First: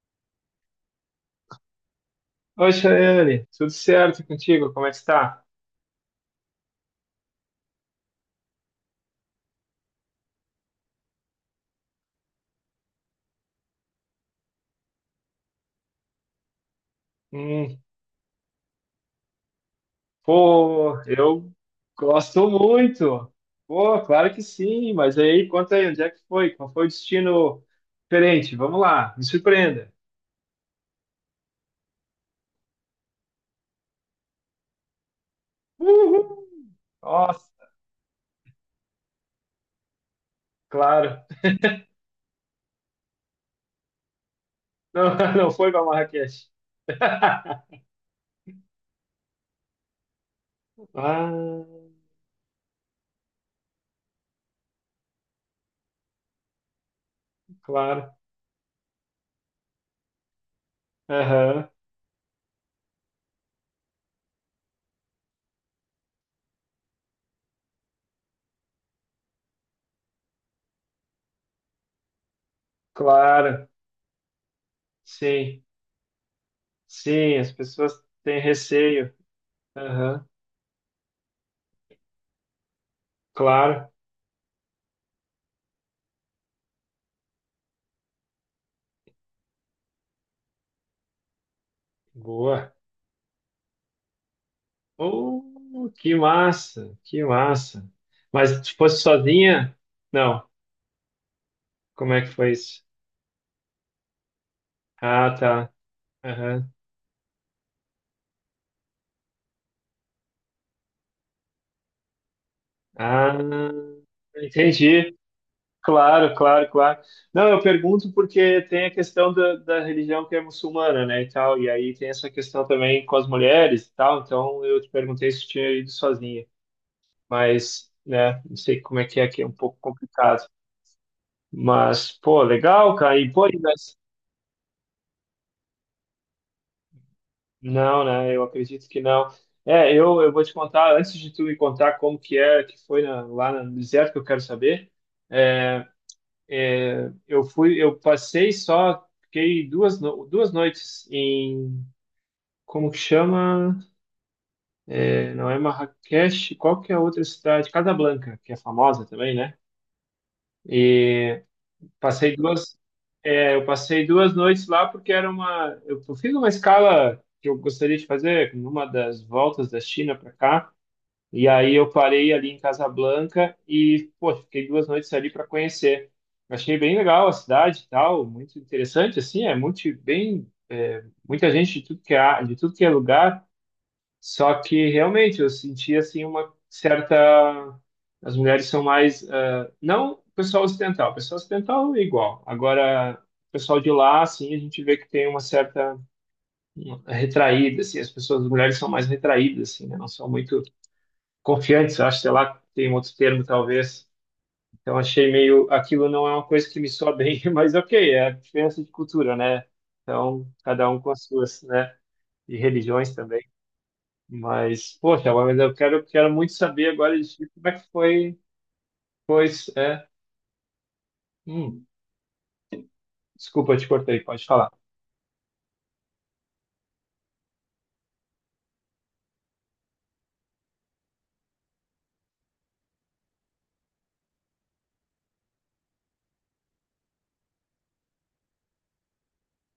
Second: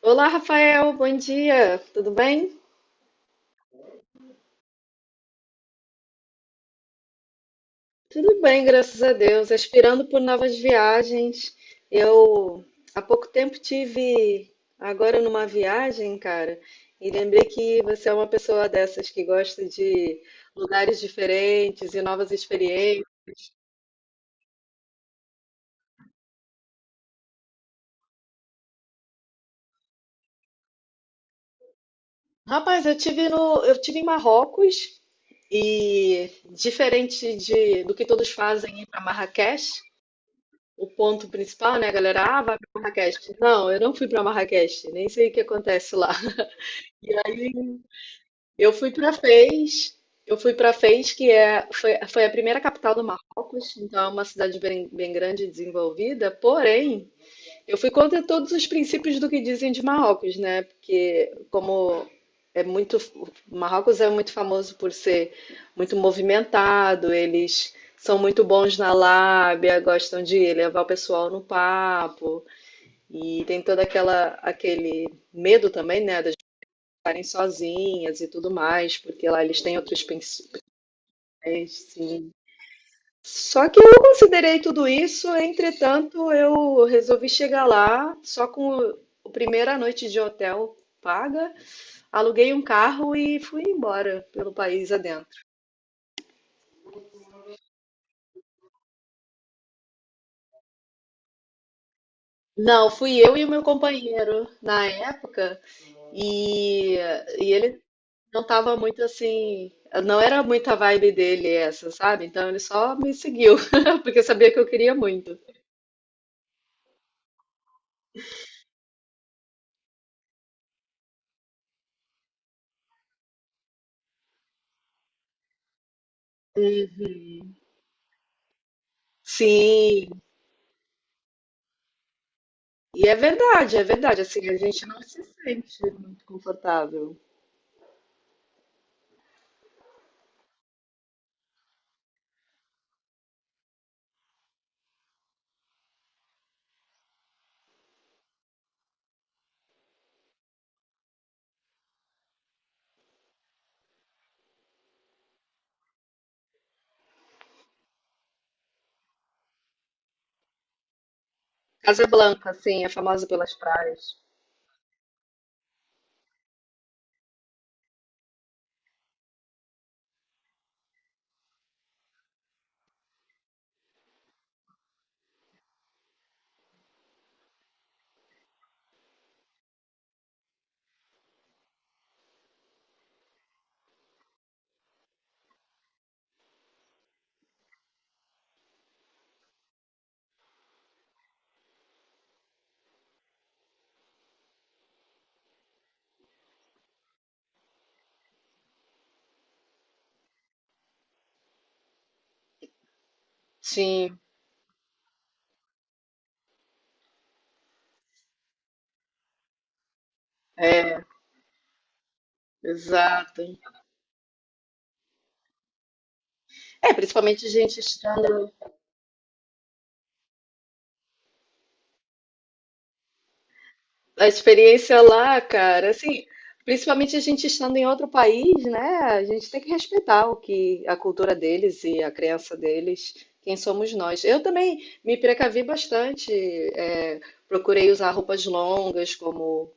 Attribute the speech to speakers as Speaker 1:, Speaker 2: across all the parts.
Speaker 1: Olá, Rafael, bom dia, tudo bem?
Speaker 2: Oi, Chayane, tudo certo contigo? Como é que está?
Speaker 1: Tudo bem, graças a Deus. Aspirando por novas viagens. Eu há pouco tempo tive agora numa viagem, cara, e lembrei
Speaker 2: Hum,
Speaker 1: que você é uma pessoa dessas que gosta de
Speaker 2: Pô,
Speaker 1: lugares
Speaker 2: eu
Speaker 1: diferentes e novas
Speaker 2: gosto
Speaker 1: experiências.
Speaker 2: muito. Pô, claro que sim, mas aí conta aí, onde é que foi? Qual foi o destino diferente? Vamos lá, me surpreenda.
Speaker 1: Rapaz, eu tive no, eu tive em Marrocos e
Speaker 2: Uhul!
Speaker 1: diferente
Speaker 2: Nossa,
Speaker 1: do que todos fazem ir para Marrakech. O
Speaker 2: claro.
Speaker 1: ponto principal, né, galera? Ah, vai para Marrakech. Não, eu não fui para Marrakech, nem
Speaker 2: Não,
Speaker 1: sei o que
Speaker 2: não foi para
Speaker 1: acontece lá.
Speaker 2: Marrakech.
Speaker 1: E aí eu fui para Fez, eu fui para Fez,
Speaker 2: Ah,
Speaker 1: foi a primeira capital do Marrocos, então é uma cidade bem grande e desenvolvida, porém eu fui
Speaker 2: claro.
Speaker 1: contra todos os princípios do que dizem de Marrocos, né? Porque
Speaker 2: Aham,
Speaker 1: é muito, Marrocos é muito famoso por ser muito movimentado, eles são muito bons na lábia, gostam de levar o pessoal no papo e tem
Speaker 2: claro.
Speaker 1: toda aquela aquele
Speaker 2: Sim,
Speaker 1: medo também, né, das pessoas ficarem
Speaker 2: sim, as pessoas
Speaker 1: sozinhas e
Speaker 2: têm
Speaker 1: tudo mais,
Speaker 2: receio.
Speaker 1: porque lá eles têm outros
Speaker 2: Aham,
Speaker 1: princípios, só que
Speaker 2: claro.
Speaker 1: eu considerei tudo isso, entretanto, eu resolvi chegar lá só com a primeira noite de hotel paga, aluguei um
Speaker 2: Boa.
Speaker 1: carro e fui embora pelo país adentro.
Speaker 2: Oh, que massa, que massa. Mas se fosse sozinha? Não. Como é que foi isso?
Speaker 1: Não, fui eu e o meu companheiro na
Speaker 2: Ah,
Speaker 1: época
Speaker 2: tá. Aham.
Speaker 1: e, e ele não estava muito assim, não era muita vibe dele essa, sabe? Então ele só me
Speaker 2: Ah,
Speaker 1: seguiu, porque sabia que eu queria
Speaker 2: entendi.
Speaker 1: muito.
Speaker 2: Claro, claro, claro. Não, eu pergunto porque tem a questão da religião que é muçulmana, né, e tal. E aí tem essa questão também com as mulheres e tal. Então eu te perguntei se tinha ido sozinha. Mas, né, não sei como é que é, que é um pouco
Speaker 1: Sim.
Speaker 2: complicado. Mas, pô, legal,
Speaker 1: E é
Speaker 2: cara. E, pô, e vai...
Speaker 1: verdade, é verdade. Assim, a gente não se sente muito confortável.
Speaker 2: Não, né? Eu acredito que não. É, eu vou te contar, antes de tu me contar como que é, que foi lá no deserto que eu quero saber, é, é, eu fui, eu passei só, fiquei duas, duas noites em, como que chama? É, não é Marrakech, qual que é a outra cidade? Casablanca, que é famosa também, né? E passei
Speaker 1: Casablanca,
Speaker 2: duas,
Speaker 1: assim, é famosa pelas
Speaker 2: eu passei
Speaker 1: praias.
Speaker 2: duas noites lá porque eu fiz uma escala que eu gostaria de fazer numa das voltas da China para cá. E aí eu parei ali em Casablanca e, pô, fiquei duas noites ali para conhecer. Achei bem legal a cidade e tal, muito interessante, assim, muita gente de tudo que é, lugar, só que realmente eu senti, assim, uma certa... As mulheres são mais, não, o pessoal ocidental, o pessoal ocidental é igual, agora... o pessoal de lá, assim, a gente vê que tem uma certa retraída, assim, as mulheres são mais retraídas, assim, né? Não são muito confiantes, acho, sei lá, tem um outro termo talvez.
Speaker 1: Sim,
Speaker 2: Então achei meio, aquilo não é uma coisa que me soa bem, mas ok, é a diferença de cultura, né? Então, cada um
Speaker 1: é,
Speaker 2: com as suas, né? E religiões
Speaker 1: exato.
Speaker 2: também. Mas, poxa, mas eu quero muito saber
Speaker 1: É,
Speaker 2: agora de ti
Speaker 1: principalmente a
Speaker 2: como é
Speaker 1: gente
Speaker 2: que foi,
Speaker 1: estando.
Speaker 2: pois, é. Hum, Desculpa, eu te cortei,
Speaker 1: A
Speaker 2: pode falar.
Speaker 1: experiência lá, cara, assim, principalmente a gente estando em outro país, né? A gente tem que respeitar o que a cultura deles e a crença deles, quem somos nós. Eu também me precavi bastante, é, procurei usar roupas longas, como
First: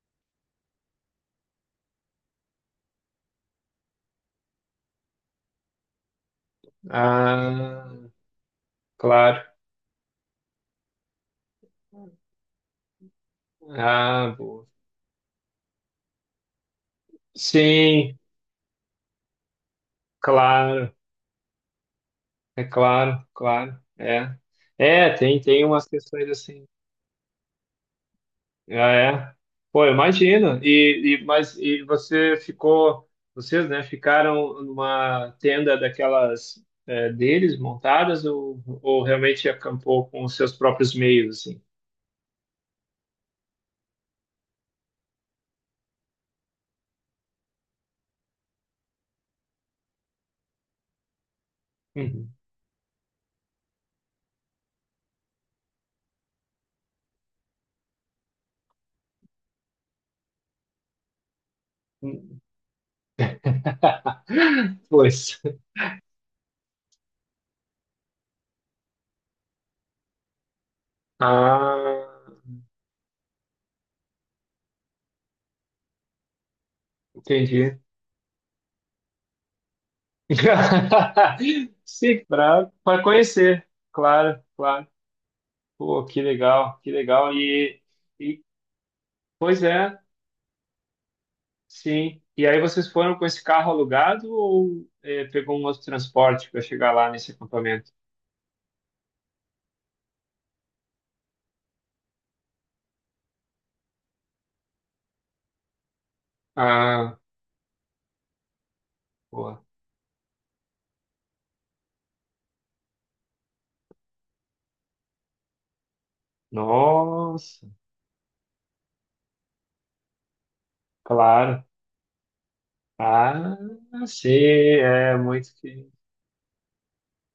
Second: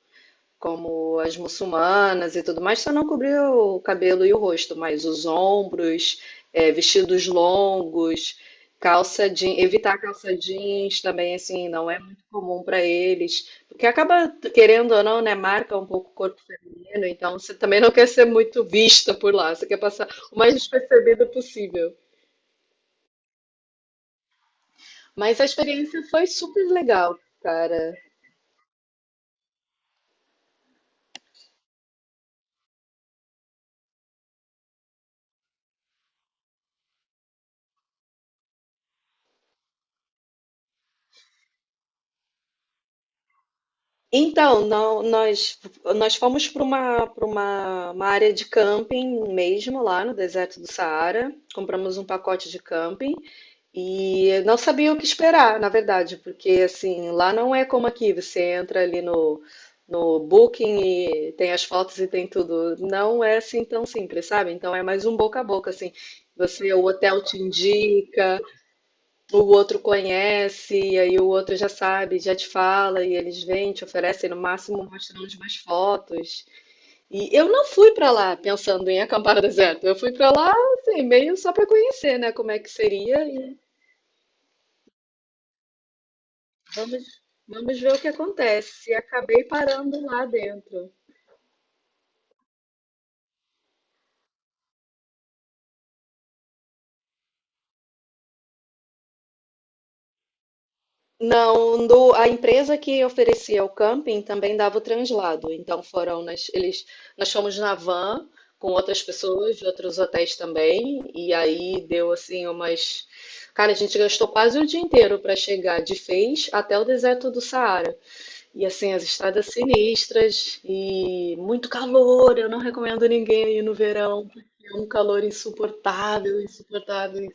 Speaker 1: como as muçulmanas e tudo mais, só não cobriu o cabelo e o rosto, mas os ombros, é, vestidos
Speaker 2: Ah,
Speaker 1: longos,
Speaker 2: claro.
Speaker 1: evitar calça jeans também, assim, não é muito comum para eles, porque acaba,
Speaker 2: Ah, boa.
Speaker 1: querendo ou não, né, marca um pouco o corpo feminino, então você também não quer
Speaker 2: Sim,
Speaker 1: ser muito vista por lá, você quer passar o mais
Speaker 2: claro,
Speaker 1: despercebido possível.
Speaker 2: é claro, claro, é. É,
Speaker 1: Mas
Speaker 2: tem,
Speaker 1: a
Speaker 2: tem umas
Speaker 1: experiência foi
Speaker 2: questões assim.
Speaker 1: super legal, cara.
Speaker 2: Ah, é? Pô, eu imagino. E mas e vocês, né, ficaram numa tenda daquelas deles montadas ou realmente acampou com os seus próprios meios, assim?
Speaker 1: Então, não- nós, nós fomos uma área de camping mesmo, lá no deserto do Saara. Compramos um
Speaker 2: Uhum.
Speaker 1: pacote de camping e não sabia o que esperar, na verdade, porque assim, lá não é como aqui, você entra ali no, no Booking e tem as fotos e tem
Speaker 2: Hum.
Speaker 1: tudo. Não é assim tão simples, sabe? Então é mais um
Speaker 2: Pois.
Speaker 1: boca a boca, assim. Você, o hotel te indica, o outro conhece, e aí o outro já
Speaker 2: Ah,
Speaker 1: sabe, já te fala, e eles vêm, te oferecem, no máximo mostram umas fotos. E eu não
Speaker 2: entendi.
Speaker 1: fui pra lá pensando em acampar no deserto. Eu fui pra lá, assim, meio só pra conhecer,
Speaker 2: Sim,
Speaker 1: né, como é que
Speaker 2: para
Speaker 1: seria, e
Speaker 2: conhecer, claro, claro. Pô, que legal, que
Speaker 1: vamos,
Speaker 2: legal.
Speaker 1: vamos
Speaker 2: E,
Speaker 1: ver o que
Speaker 2: e
Speaker 1: acontece. E acabei
Speaker 2: pois é.
Speaker 1: parando lá dentro.
Speaker 2: Sim. E aí vocês foram com esse carro alugado ou pegou um outro transporte para chegar lá nesse acampamento?
Speaker 1: Não, a empresa que oferecia o camping também dava o translado. Então foram nós, eles,
Speaker 2: Ah,
Speaker 1: nós fomos na van com outras pessoas
Speaker 2: boa.
Speaker 1: de outros hotéis também. E aí deu assim umas. Cara, a gente gastou quase o dia inteiro para chegar de Fez até o deserto do
Speaker 2: Nossa,
Speaker 1: Saara. E assim, as estradas sinistras e
Speaker 2: claro.
Speaker 1: muito calor. Eu não recomendo
Speaker 2: Ah,
Speaker 1: ninguém ir no verão,
Speaker 2: sim,
Speaker 1: porque é um calor insuportável, insuportável,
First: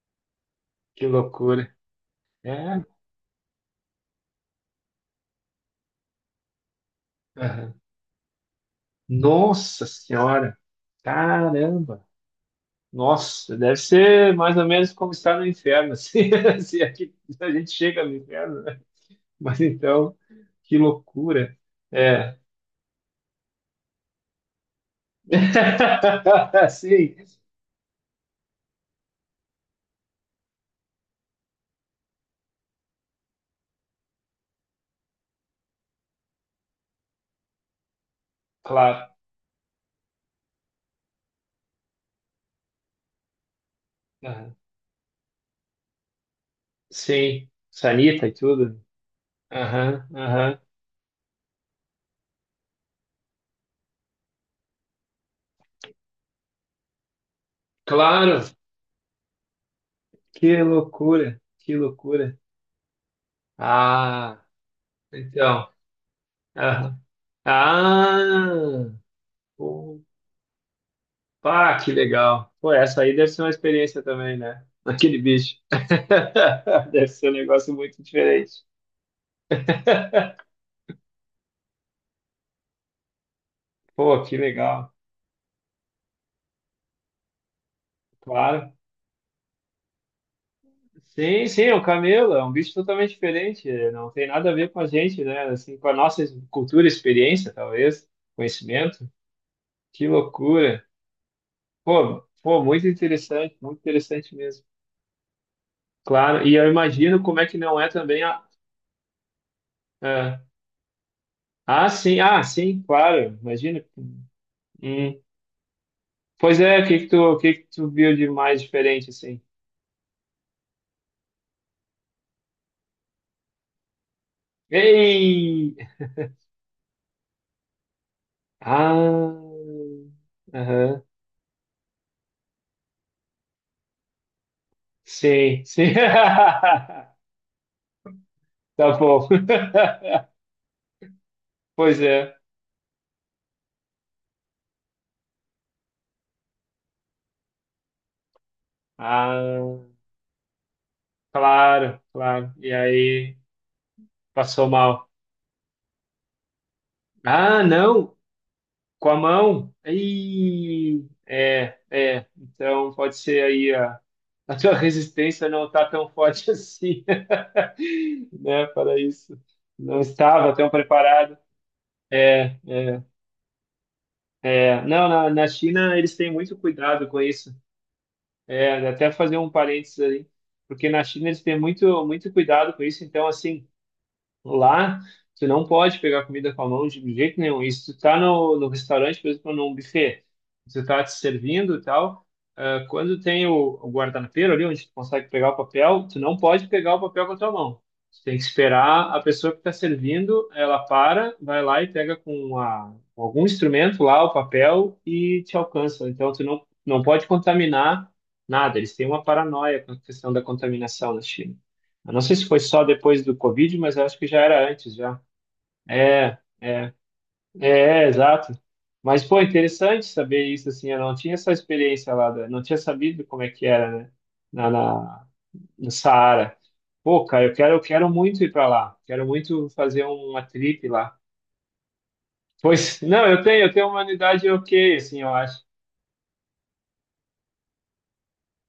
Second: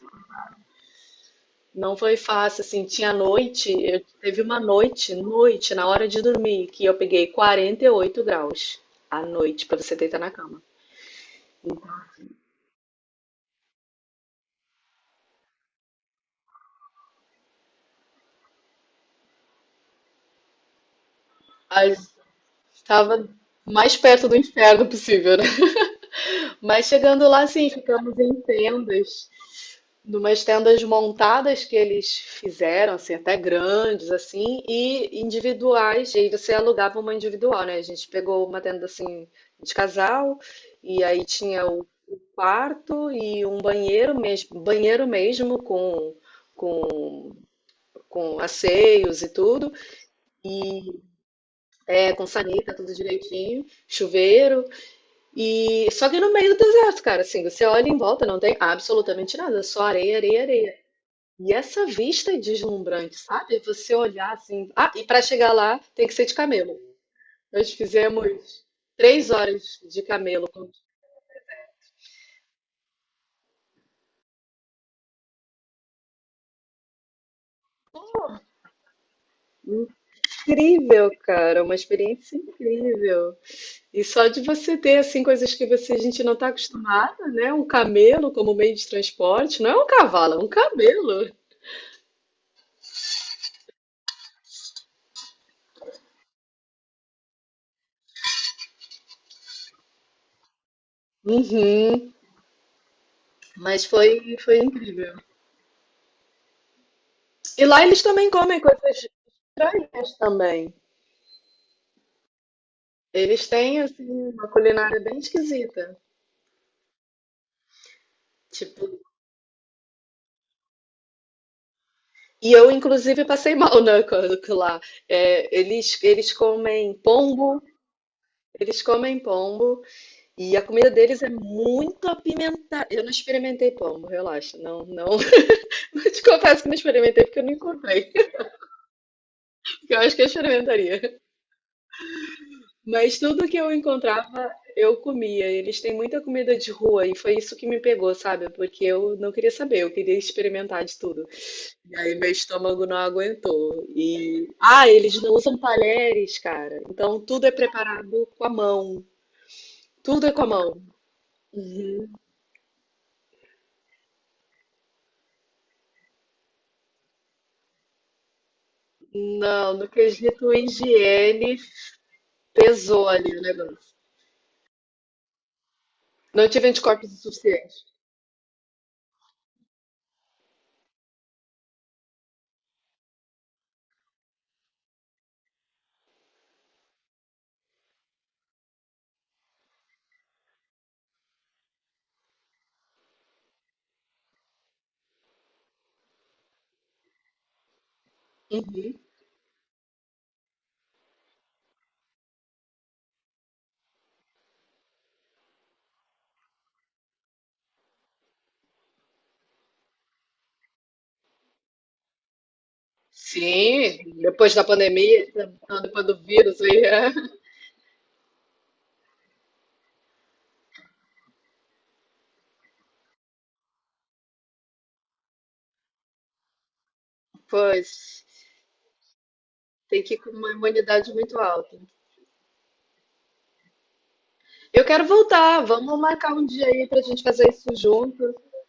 Speaker 2: que loucura.
Speaker 1: não foi fácil,
Speaker 2: É.
Speaker 1: assim, tinha noite, teve uma noite, na hora de dormir, que eu peguei
Speaker 2: Aham.
Speaker 1: 48 graus à noite pra
Speaker 2: Nossa
Speaker 1: você deitar na
Speaker 2: Senhora,
Speaker 1: cama.
Speaker 2: caramba. Nossa, deve ser mais ou menos como estar no inferno, assim, se aqui a gente chega no inferno, né? Mas então, que loucura.
Speaker 1: Mas
Speaker 2: É.
Speaker 1: estava mais perto do inferno possível, né? Mas
Speaker 2: Sim,
Speaker 1: chegando lá, sim, ficamos em tendas, numas tendas montadas que eles fizeram, assim, até grandes, assim, e individuais. E aí você alugava uma individual, né? A gente pegou uma tenda,
Speaker 2: claro.
Speaker 1: assim, de casal, e aí tinha o quarto e um banheiro
Speaker 2: Aham.
Speaker 1: mesmo, com,
Speaker 2: Sim, sanita e
Speaker 1: com
Speaker 2: tudo.
Speaker 1: asseios e tudo,
Speaker 2: Aham, aham.
Speaker 1: e é com sanita, tudo direitinho, chuveiro, e só que no meio do deserto, cara, assim, você olha em volta, não
Speaker 2: Claro,
Speaker 1: tem absolutamente nada, só areia, areia,
Speaker 2: que
Speaker 1: areia.
Speaker 2: loucura,
Speaker 1: E
Speaker 2: que
Speaker 1: essa vista é
Speaker 2: loucura.
Speaker 1: deslumbrante, sabe? Você olhar
Speaker 2: Ah,
Speaker 1: assim, ah, e para chegar
Speaker 2: então.
Speaker 1: lá tem que ser de camelo.
Speaker 2: Aham.
Speaker 1: Nós fizemos
Speaker 2: Ah,
Speaker 1: 3 horas
Speaker 2: opa,
Speaker 1: de camelo.
Speaker 2: que legal. Pô, essa aí deve ser uma experiência também, né? Aquele bicho. Deve ser um negócio muito diferente.
Speaker 1: Incrível, cara, uma experiência incrível. E
Speaker 2: Pô,
Speaker 1: só
Speaker 2: que
Speaker 1: de você
Speaker 2: legal.
Speaker 1: ter assim coisas que você, a gente não está acostumada, né? Um camelo como
Speaker 2: Claro.
Speaker 1: meio de transporte, não é um cavalo, é um camelo.
Speaker 2: Sim, sim, o camelo é um bicho totalmente diferente, não tem nada a ver com a gente, né? Assim, com a nossa cultura, experiência, talvez, conhecimento. Que loucura.
Speaker 1: Uhum.
Speaker 2: Pô, pô, muito
Speaker 1: Mas
Speaker 2: interessante
Speaker 1: foi
Speaker 2: mesmo.
Speaker 1: incrível.
Speaker 2: Claro, e eu imagino como é que
Speaker 1: E
Speaker 2: não
Speaker 1: lá
Speaker 2: é
Speaker 1: eles
Speaker 2: também
Speaker 1: também comem coisas estranhas
Speaker 2: a-
Speaker 1: também.
Speaker 2: Ah, sim, ah, sim, claro,
Speaker 1: Eles têm
Speaker 2: imagina.
Speaker 1: assim uma culinária bem
Speaker 2: Hum.
Speaker 1: esquisita.
Speaker 2: Pois é, o que que tu viu de mais
Speaker 1: Tipo,
Speaker 2: diferente, assim?
Speaker 1: e eu inclusive passei mal, né, lá. É,
Speaker 2: Ei!
Speaker 1: eles comem pombo, eles comem
Speaker 2: Ah,
Speaker 1: pombo e a comida
Speaker 2: aham,
Speaker 1: deles é muito apimentada. Eu não experimentei pombo, relaxa, não
Speaker 2: sim, sim.
Speaker 1: eu te confesso que não experimentei porque eu não encontrei.
Speaker 2: Tá bom.
Speaker 1: Eu acho que eu experimentaria.
Speaker 2: Pois é.
Speaker 1: Mas tudo que eu encontrava, eu comia. Eles têm muita comida de rua e foi isso que me pegou, sabe? Porque eu não queria saber,
Speaker 2: Ah,
Speaker 1: eu queria experimentar de tudo. E
Speaker 2: claro,
Speaker 1: aí meu
Speaker 2: claro. E
Speaker 1: estômago não
Speaker 2: aí
Speaker 1: aguentou. E
Speaker 2: passou
Speaker 1: ah,
Speaker 2: mal.
Speaker 1: eles não usam talheres, cara. Então tudo é
Speaker 2: Ah, não,
Speaker 1: preparado com a mão.
Speaker 2: com a mão.
Speaker 1: Tudo é com a mão.
Speaker 2: Ih, é,
Speaker 1: Uhum.
Speaker 2: é. Então pode ser aí a tua resistência não está tão forte assim, né, para isso.
Speaker 1: Não, no
Speaker 2: Não
Speaker 1: quesito
Speaker 2: estava tão preparado.
Speaker 1: higiene,
Speaker 2: É,
Speaker 1: pesou ali o negócio.
Speaker 2: é. Não, na China eles têm
Speaker 1: Não
Speaker 2: muito
Speaker 1: tive
Speaker 2: cuidado
Speaker 1: anticorpos o
Speaker 2: com isso.
Speaker 1: suficiente.
Speaker 2: É, até fazer um parênteses aí, porque na China eles têm muito, muito cuidado com isso. Então, assim, lá, tu não pode pegar comida com a mão de jeito nenhum. E se tu tá no restaurante, por exemplo, num buffet, tu tá te servindo e tal, quando tem o guardanapeiro ali, onde tu consegue pegar o papel, tu não pode pegar o papel com a tua mão. Tu tem que
Speaker 1: Uhum.
Speaker 2: esperar a pessoa que está servindo, ela para, vai lá e pega com algum instrumento lá o papel e te alcança. Então, tu não pode contaminar nada. Eles têm uma paranoia com a questão da contaminação na China. Eu não sei se foi só depois do COVID, mas eu
Speaker 1: Sim,
Speaker 2: acho que já
Speaker 1: depois da
Speaker 2: era antes já.
Speaker 1: pandemia, não, depois do
Speaker 2: É,
Speaker 1: vírus aí,
Speaker 2: é,
Speaker 1: é.
Speaker 2: é, é, exato. Mas, pô, interessante saber isso, assim, eu não tinha essa experiência lá, não tinha sabido como é que era, né, na, na, no Saara. Pô, cara, eu quero, eu
Speaker 1: Pois,
Speaker 2: quero muito ir pra lá, quero muito
Speaker 1: tem
Speaker 2: fazer
Speaker 1: que ir com
Speaker 2: uma
Speaker 1: uma
Speaker 2: trip
Speaker 1: imunidade
Speaker 2: lá.
Speaker 1: muito alta.
Speaker 2: Pois, não, eu tenho uma unidade
Speaker 1: Eu
Speaker 2: ok,
Speaker 1: quero
Speaker 2: assim, eu acho.
Speaker 1: voltar, vamos marcar um dia aí pra gente fazer isso junto.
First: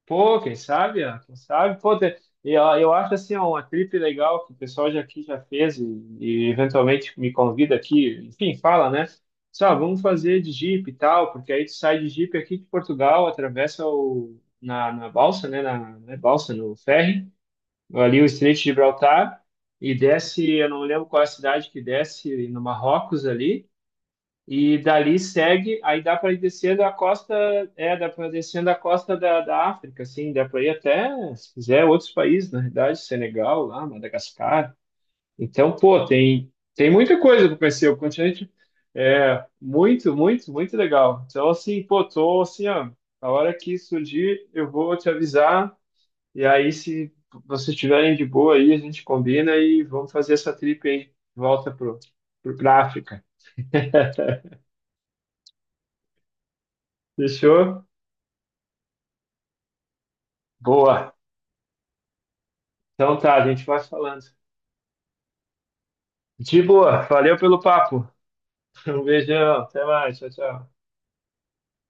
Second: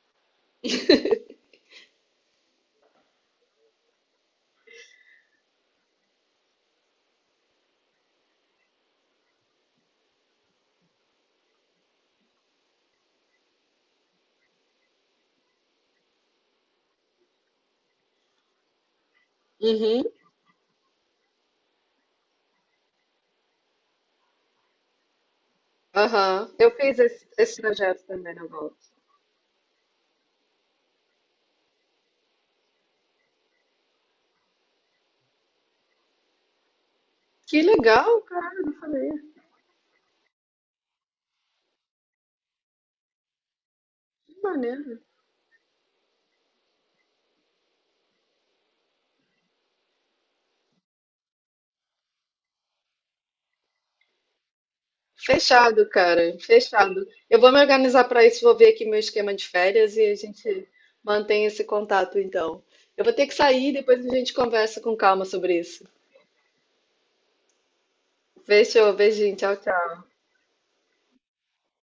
Speaker 2: Pô, quem sabe, Ana, quem sabe, pô, e, ó, eu acho assim, ó, uma trip legal que o pessoal já aqui já fez e eventualmente me convida aqui, enfim, fala, né? Só, vamos fazer de Jeep e tal, porque aí tu sai de Jeep aqui de Portugal, atravessa na balsa, né, na balsa, no ferry, ali o Estreito de Gibraltar, e
Speaker 1: Uhum,
Speaker 2: desce, eu não lembro qual é a cidade que desce, no Marrocos ali, e dali segue, aí dá para ir
Speaker 1: aham. Eu
Speaker 2: descendo a
Speaker 1: fiz
Speaker 2: costa,
Speaker 1: esse projeto
Speaker 2: dá para
Speaker 1: também na
Speaker 2: descendo a
Speaker 1: volta.
Speaker 2: costa da África, assim, dá para ir até, se quiser, outros países, na verdade, Senegal, lá, Madagascar. Então, pô, tem muita coisa para
Speaker 1: Que
Speaker 2: conhecer, o
Speaker 1: legal,
Speaker 2: continente
Speaker 1: caralho, não falei.
Speaker 2: é muito, muito, muito legal. Então, assim, pô, tô assim, ó, a hora que
Speaker 1: Que
Speaker 2: surgir, eu
Speaker 1: maneiro.
Speaker 2: vou te avisar, e aí, se vocês estiverem de boa aí, a gente combina e vamos fazer essa trip aí, de volta pra África.
Speaker 1: Fechado, cara, fechado. Eu vou me
Speaker 2: Fechou?
Speaker 1: organizar para isso, vou ver aqui meu esquema de férias e a gente
Speaker 2: Boa.
Speaker 1: mantém esse contato então. Eu vou
Speaker 2: Então
Speaker 1: ter
Speaker 2: tá,
Speaker 1: que
Speaker 2: a gente
Speaker 1: sair,
Speaker 2: vai
Speaker 1: depois a
Speaker 2: falando.
Speaker 1: gente conversa com calma sobre isso.
Speaker 2: De boa. Valeu pelo papo.
Speaker 1: Fechou,
Speaker 2: Um
Speaker 1: beijinho, tchau,
Speaker 2: beijão. Até
Speaker 1: tchau.
Speaker 2: mais. Tchau, tchau.